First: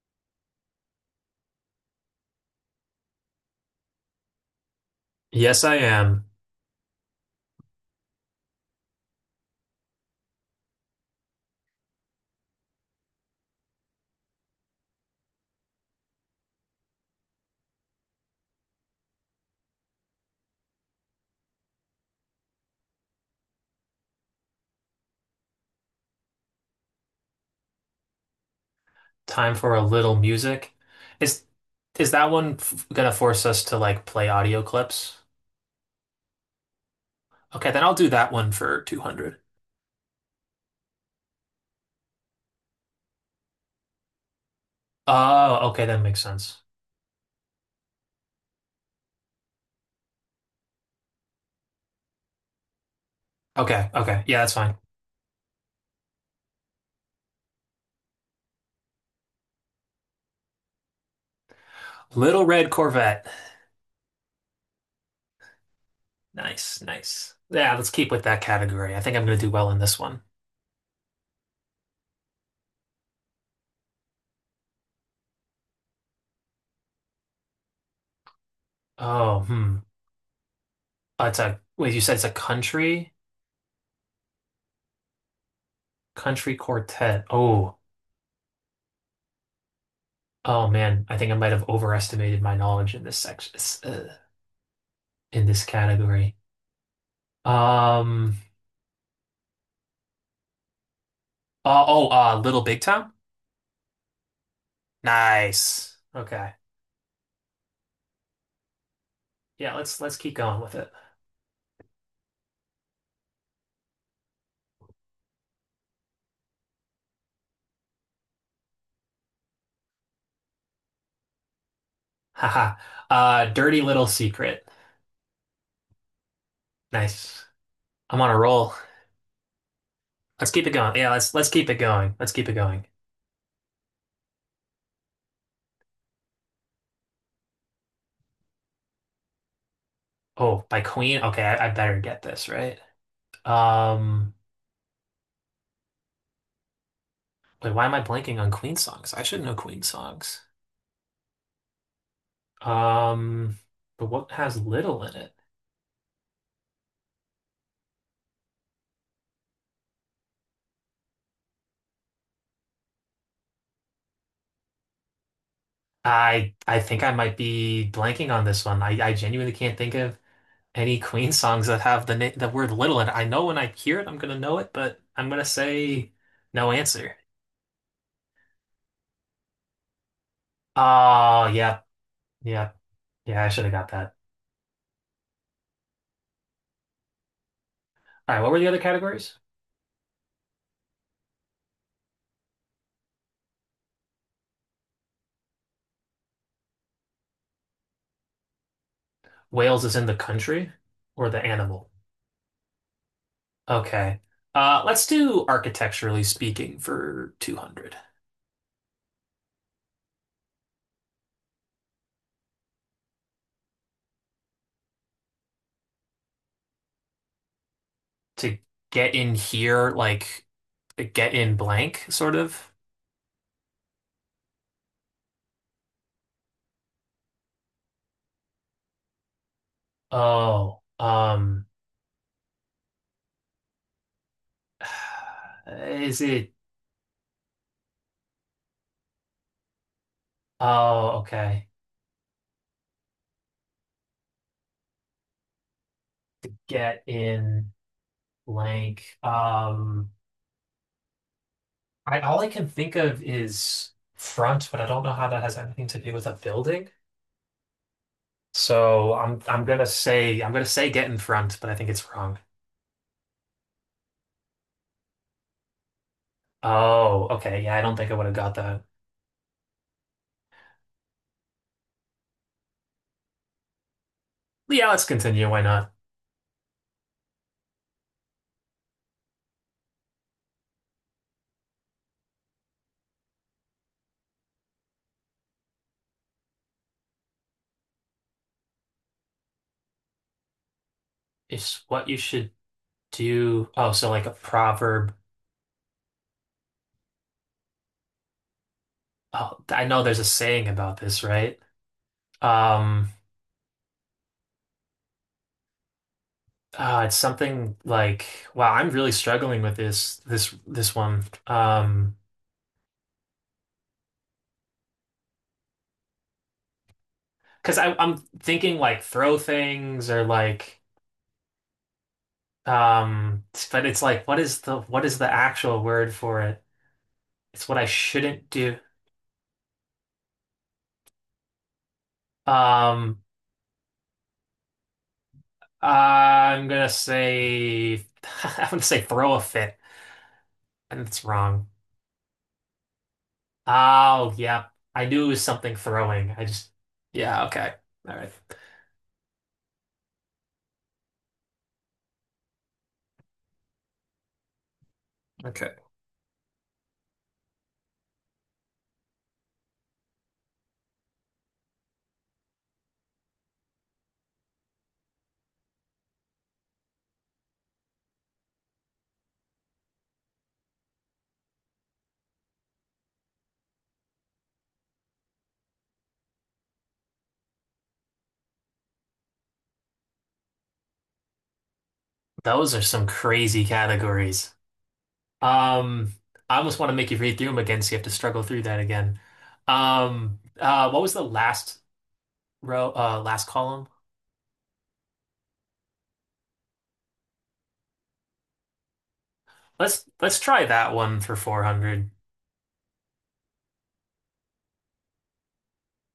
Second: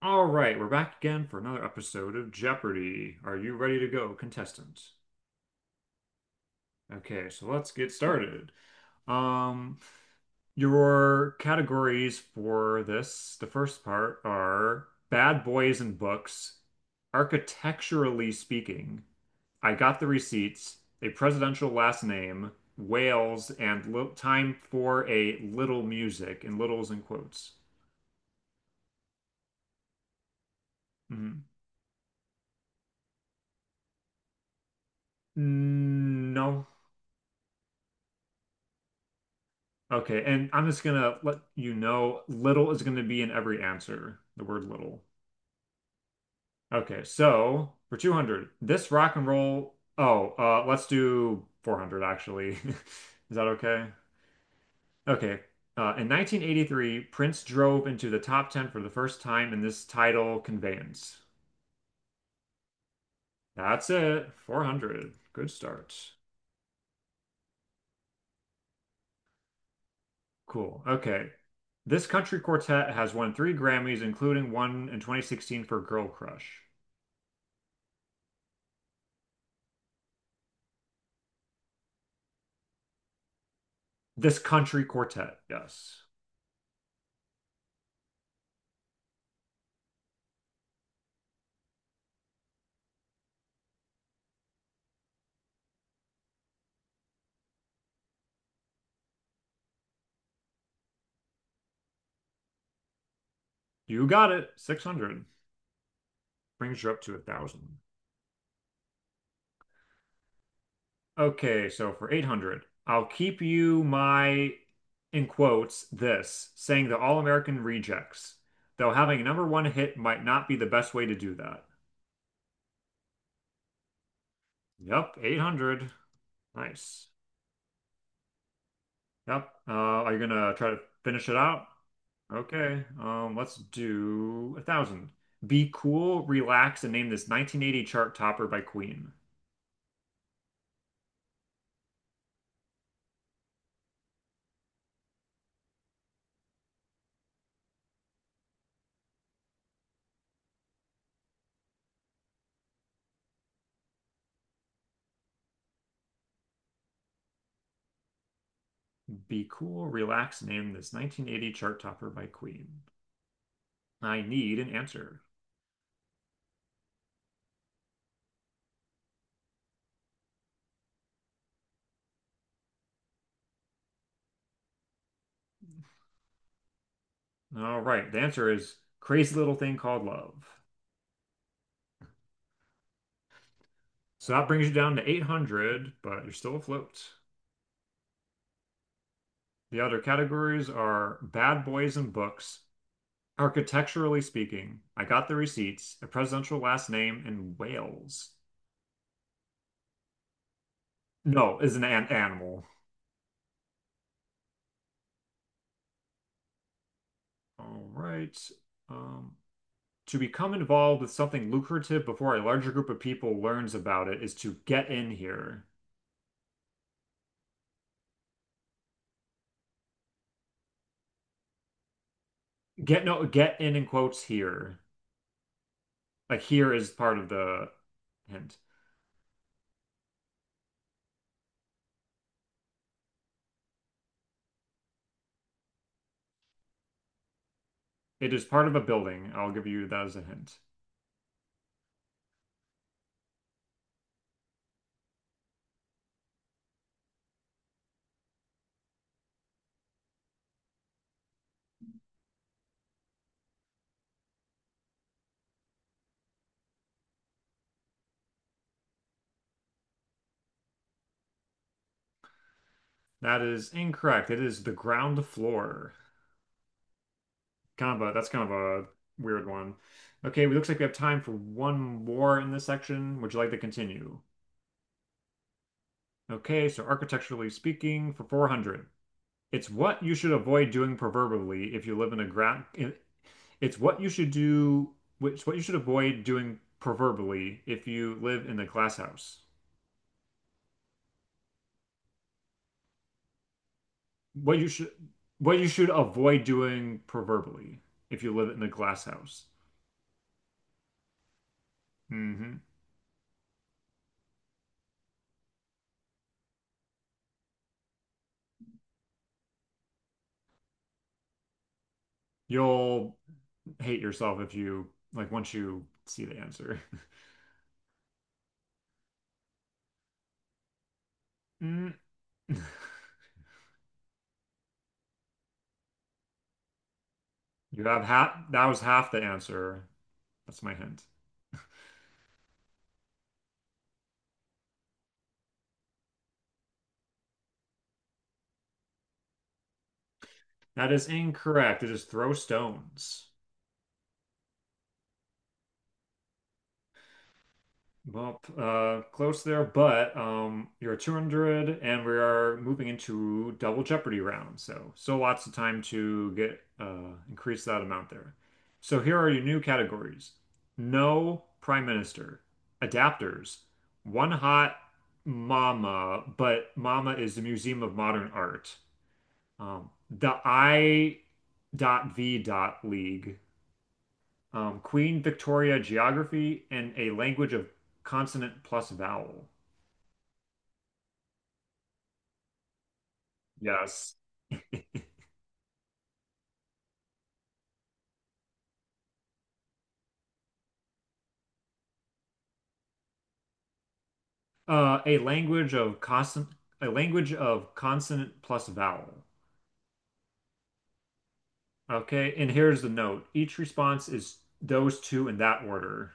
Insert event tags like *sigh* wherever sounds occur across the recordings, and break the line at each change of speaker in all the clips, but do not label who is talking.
All right, we're back again for another episode of Jeopardy. Are you ready to go, contestant?
Yes, I am.
Okay, so let's get started. Um, your categories for this, the first part, are bad boys and books, architecturally speaking, I got the receipts, a presidential last name, Wales, and li time for a little music, and littles in quotes.
Time for a little music.
Mhm.
Is is that one f gonna force us to like play audio clips?
Mm, no.
Okay, then I'll do that one for 200.
Okay, and I'm just gonna let you know little is gonna be in every answer. The word little.
Oh, okay, that makes sense.
Okay, so for 200, this rock and roll. Oh, let's do 400 actually. *laughs* Is that okay?
Okay, okay. Yeah, that's fine.
Okay. In 1983, Prince drove into the top 10 for the first time in this title conveyance.
Little Red Corvette.
That's it. 400. Good start.
Nice, nice. Yeah, let's keep with that category. I think I'm gonna do well in this one.
Cool. Okay. This country quartet has won three Grammys, including one in 2016 for Girl Crush.
Oh, hmm. Wait, you said it's a country?
This country quartet, yes.
Country quartet. Oh, oh man, I think I might have overestimated my knowledge uh, in this category. Um, oh, Little Big Town?
You got it. 600
Nice. Okay.
brings you up to a 1,000.
Yeah, let's keep going with it.
Okay, so for 800, I'll keep you my, in quotes, this, saying the All-American Rejects, though having a number one hit might not be the best way to do that.
*laughs* Haha. Dirty Little Secret.
Yep, 800. Nice.
Nice. I'm on a roll.
Yep. Are you
Let's
gonna
keep
try
it
to
going. Yeah,
finish
let's
it
let's
out?
keep it going. Let's keep it
Okay.
going.
Let's do a thousand. Be cool, relax, and name this 1980 chart topper by Queen.
Oh, by Queen. Okay, I better get this right. Um, wait, why am I blanking on Queen songs? I should know Queen songs. Um, but what has little in it?
Be cool, relax, named this 1980 chart topper by Queen. I need an answer.
I think I might be blanking on this one. I genuinely can't think of any Queen songs that have the word little in it. I know when I hear it, I'm gonna know it, but I'm gonna say no answer.
All right, the answer is Crazy Little Thing Called Love.
Oh, yeah, yeah, yeah. I should have got that.
So that brings you down to 800, but you're still afloat.
All right, what were the other categories?
The other categories are Bad Boys and Books, Architecturally Speaking, I Got the Receipts, A Presidential Last Name, and Whales.
Wales is in the country or the
No, is an,
animal?
an animal.
Okay. Let's do architecturally speaking for
All
200
right. Um, to become involved with something lucrative before a larger group of people learns about it is to get in here.
to get in here, like get in blank, sort of.
Get, no, get in quotes, here. Like, here is part of the hint.
Oh, *sighs* is it?
It is part of a building. I'll give you that as a hint.
Oh, okay. Get in. Blank. I all I can think of is front, but I don't know how that has anything to do with a building. So I'm gonna say I'm gonna say get in front, but I think it's wrong.
That is incorrect. It is the ground floor.
Oh, okay. Yeah, I don't
Kind of
think
a
I would
That's
have
kind of
got that.
a weird one. Okay, it looks like we have time for one more in this section. Would you like to continue?
Yeah, let's continue. Why not?
Okay, so architecturally speaking, for 400, it's what you should avoid doing proverbially if you live in a ground. It's what you should do, which, what you should avoid doing proverbially if you live in a glass house.
It's what you should do. Oh, so like a
what you should
proverb.
what you should avoid doing proverbially if you live in a glass house.
Oh, I know there's a saying about this, right?
Hmm.
Um, it's something like, wow, I'm really struggling with this one. Um,
You'll hate yourself if you like once you see the answer. *laughs*
because I'm thinking like throw things or like
Mm. You
um but it's like what is the actual word for it? It's what I
have half.
shouldn't
That
do.
was half the answer. That's my hint.
Um I'm gonna say *laughs* I'm gonna say throw a fit
That
and
is
it's wrong.
incorrect. It is throw stones.
Oh, yeah. I knew it was something throwing. I just yeah, okay. All right.
Well, close there, but you're at 200, and we are moving into double Jeopardy round. So, lots of
Okay.
time to get increase that amount there. So here are your new categories: No Prime Minister, Adapters, One Hot Mama, but Mama is the Museum of Modern Art. The I.V. League, Queen Victoria geography, and a language of consonant plus vowel.
Those are some crazy
Yes.
categories. Um I almost want to make you read through them again so you have to struggle through that again. What was the last column.
Uh, a language of consonant, a language of consonant plus vowel.
Let's try that one for 400.
Okay, and here's the note. Each response is those two in that order.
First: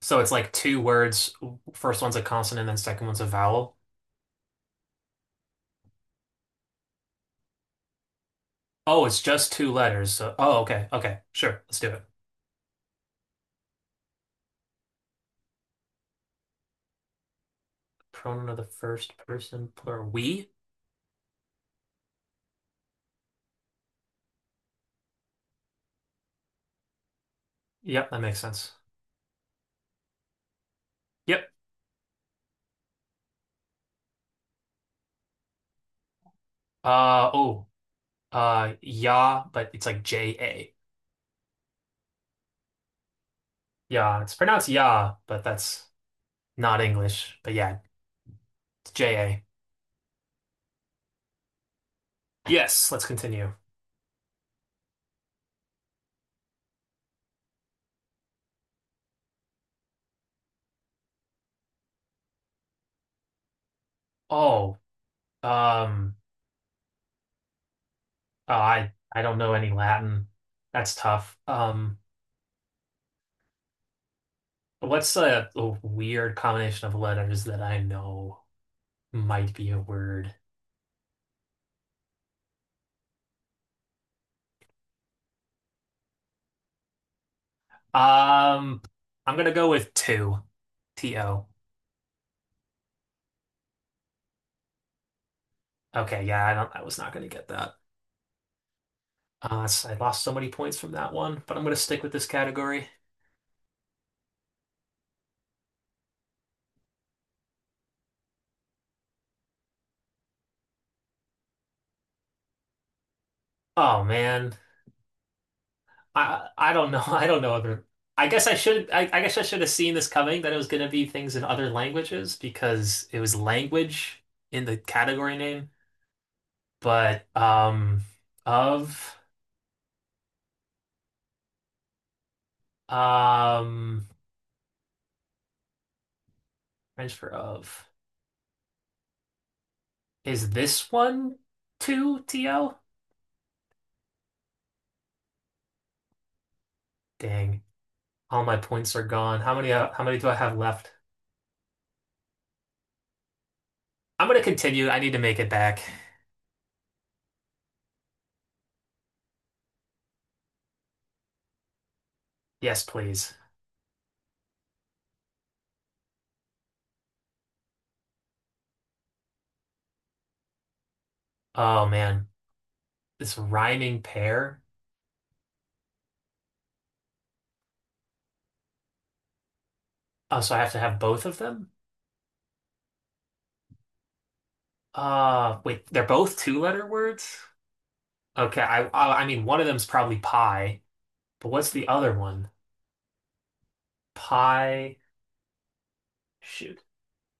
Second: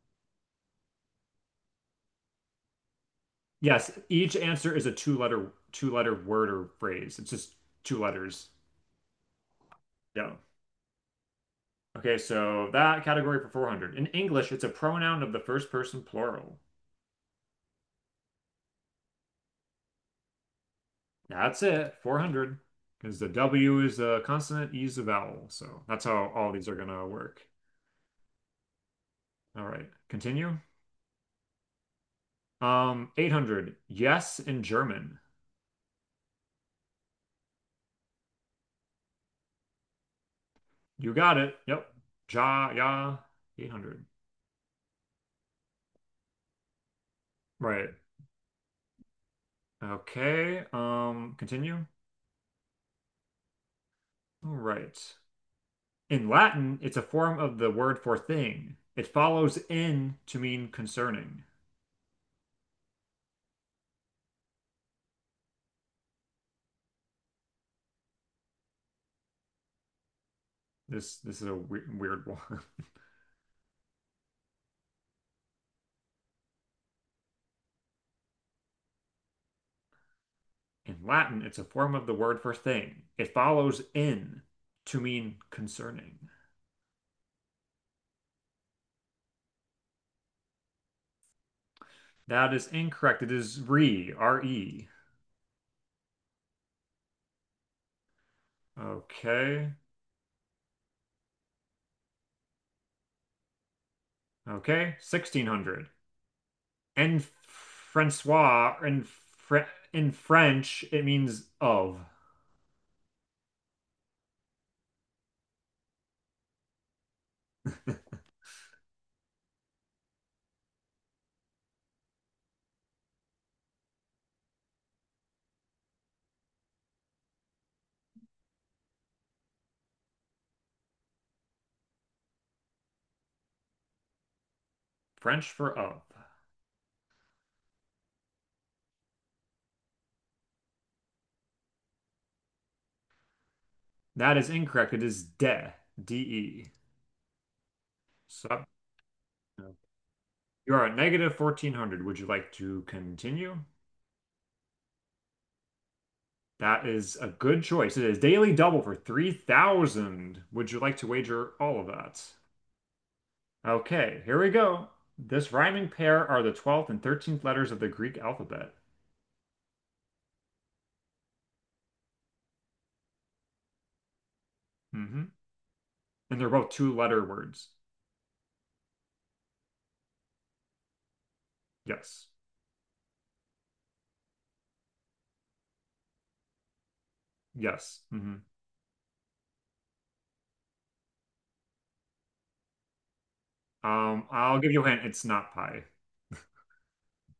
So it's like two words. First one's a consonant, then second one's a vowel.
Yes, each answer is a two-letter word or phrase. It's just two letters.
Oh, it's just two letters.
Yeah.
So, oh, okay, okay, sure. Let's do it.
Okay, so that category for 400. In English, it's a pronoun of the first person plural.
Pronoun of the first person plural. We?
That's it. 400. Because the W is a consonant, E is a vowel. So that's how all these are going to work.
Yep, that makes sense.
All right. Continue.
Yep.
800. Yes in German.
Uh oh. Yeah, but it's like ja.
You got it. Yep. Ja, ja. 800.
Yeah, it's pronounced yeah, but that's not English. But yeah,
Right.
it's ja.
Okay. Continue.
Yes, let's continue.
All right. In Latin, it's a form of the word for thing. It follows in to mean concerning.
Oh, um. Oh, I don't know any Latin. That's
This
tough.
this is a weird,
Um,
weird *laughs* one.
what's a weird combination of letters that I know might be a word?
In Latin, it's a form of the word for thing. It follows in to mean concerning.
Um, I'm gonna go with two, to.
That is incorrect. It is re, R-E.
Okay, yeah, I don't. I was not gonna get that.
Okay.
I lost so many points from that one, but I'm gonna stick with this category.
Okay. 1600. En Francois, in French, it means of.
Oh man, I don't know. *laughs* I don't know other.
*laughs*
I guess I should. I guess I should have seen this coming that it was gonna be things in other languages because it was language in the category name. But of um
French for of.
transfer of is this one two, T-O?
That is incorrect. It is de, D-E.
Dang, all my
So
points are gone. How many do I have
you are
left?
at negative 1400. Would you like to continue?
I'm gonna continue. I need to make it back.
That is a good choice. It is daily double for 3,000. Would you like to wager all of that?
Yes, please.
Okay, here we go. This rhyming pair are the 12th and 13th letters of the Greek alphabet.
Oh man, this rhyming pair.
Hmm. And they're both two-letter words.
Oh, so I have to have both of them?
Yes.
Wait, they're both two-letter words?
Yes. Hmm.
Okay, I mean one of them's probably pie, but what's the other one?
I'll give you a
Pie.
hint. It's not pie. *laughs*
Shoot.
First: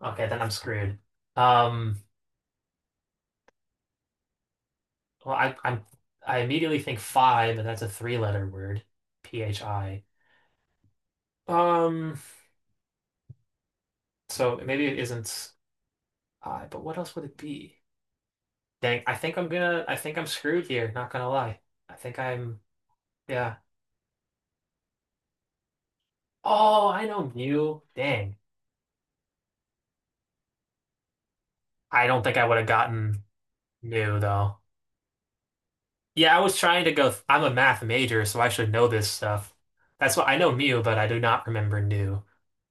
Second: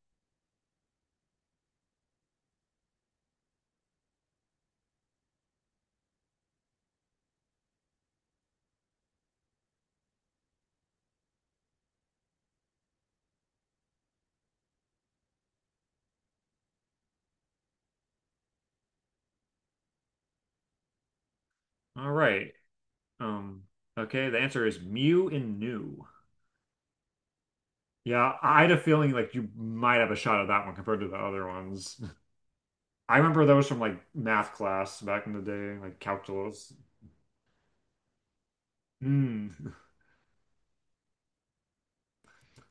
Okay, then I'm screwed. Um. Well, I immediately think phi, but that's a three-letter word, phi. Um, so maybe it isn't I, but what else would it be? Dang, I think I'm screwed here. Not gonna lie, I
All
think
right.
I'm, yeah.
Um, okay, the answer is Mew and new.
Oh, I know mu.
Yeah,
Dang,
I had a feeling like you might have a shot at that one compared to the other ones. *laughs*
I don't think I would have
I
gotten
remember those from like
mu
math
though.
class back in the day, like
Yeah, I was
calculus.
trying to go. I'm a math major, so I should know this stuff.
Hmm.
That's what I know mu, but I do not remember nu,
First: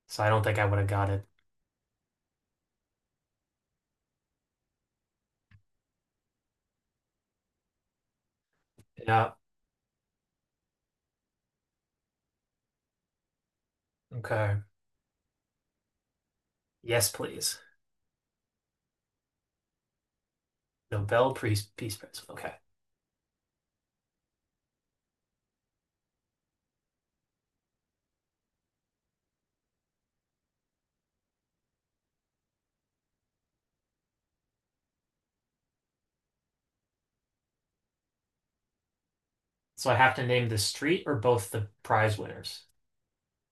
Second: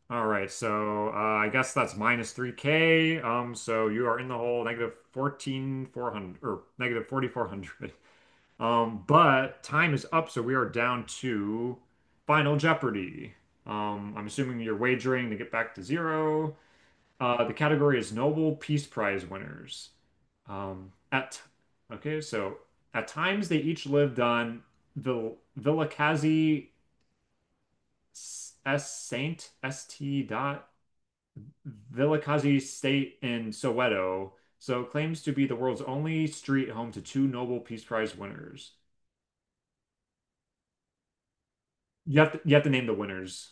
so
All
I don't
right,
think I would have
so
got it.
I guess that's minus 3K. So you are in the hole negative 14,400 or negative 4,400. *laughs*
Yeah.
But time is up, so we are down to Final Jeopardy. I'm
Okay.
assuming you're wagering to get back to zero.
Yes,
The
please.
category is Nobel Peace Prize winners.
Nobel
At
Peace
Okay,
Prize. Okay.
so at times they each lived on Vilakazi S Saint St. Vilakazi State in Soweto, so it claims to be the world's only street home to two Nobel Peace Prize winners.
So I have to name the street or both the prize
You have to, you have
winners.
to name the winners.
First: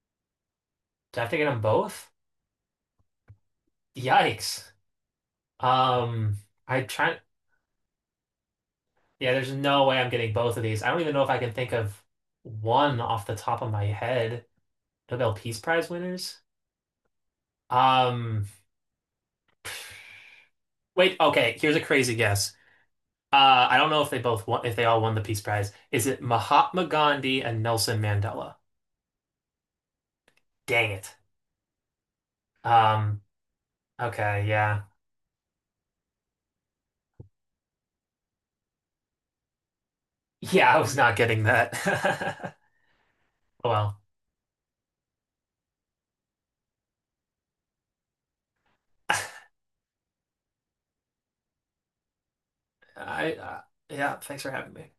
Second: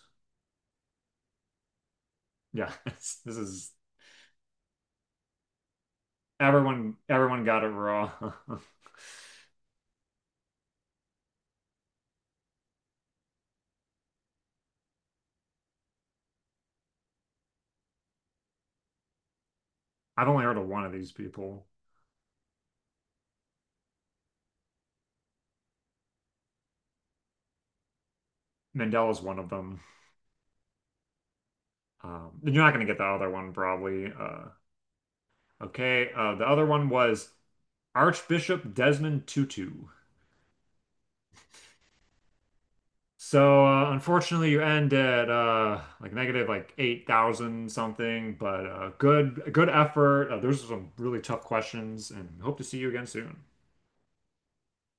Do I have to get them both?
Yeah, *laughs* this is
Yikes. Um, I
everyone
try.
everyone got it wrong. *laughs*
Yeah, there's no way I'm getting both of these. I don't even know if I can think of one off the top of my head. Nobel Peace Prize winners. Um,
I've only heard of one of these
wait. Okay,
people.
here's a crazy guess. I don't know if they all won the Peace Prize. Is it Mahatma Gandhi and Nelson Mandela?
Mandela's one of them.
Dang it.
You're not going to get the
Um,
other one probably.
okay,
Uh,
yeah.
okay, uh, the other one was Archbishop Desmond Tutu.
Yeah, I was not getting that. *laughs*
So
Well,
unfortunately, you end at like negative like 8,000 something, but good
*laughs*
good effort. Those are some really tough questions, and hope to see you again
I
soon.
yeah, thanks for having me.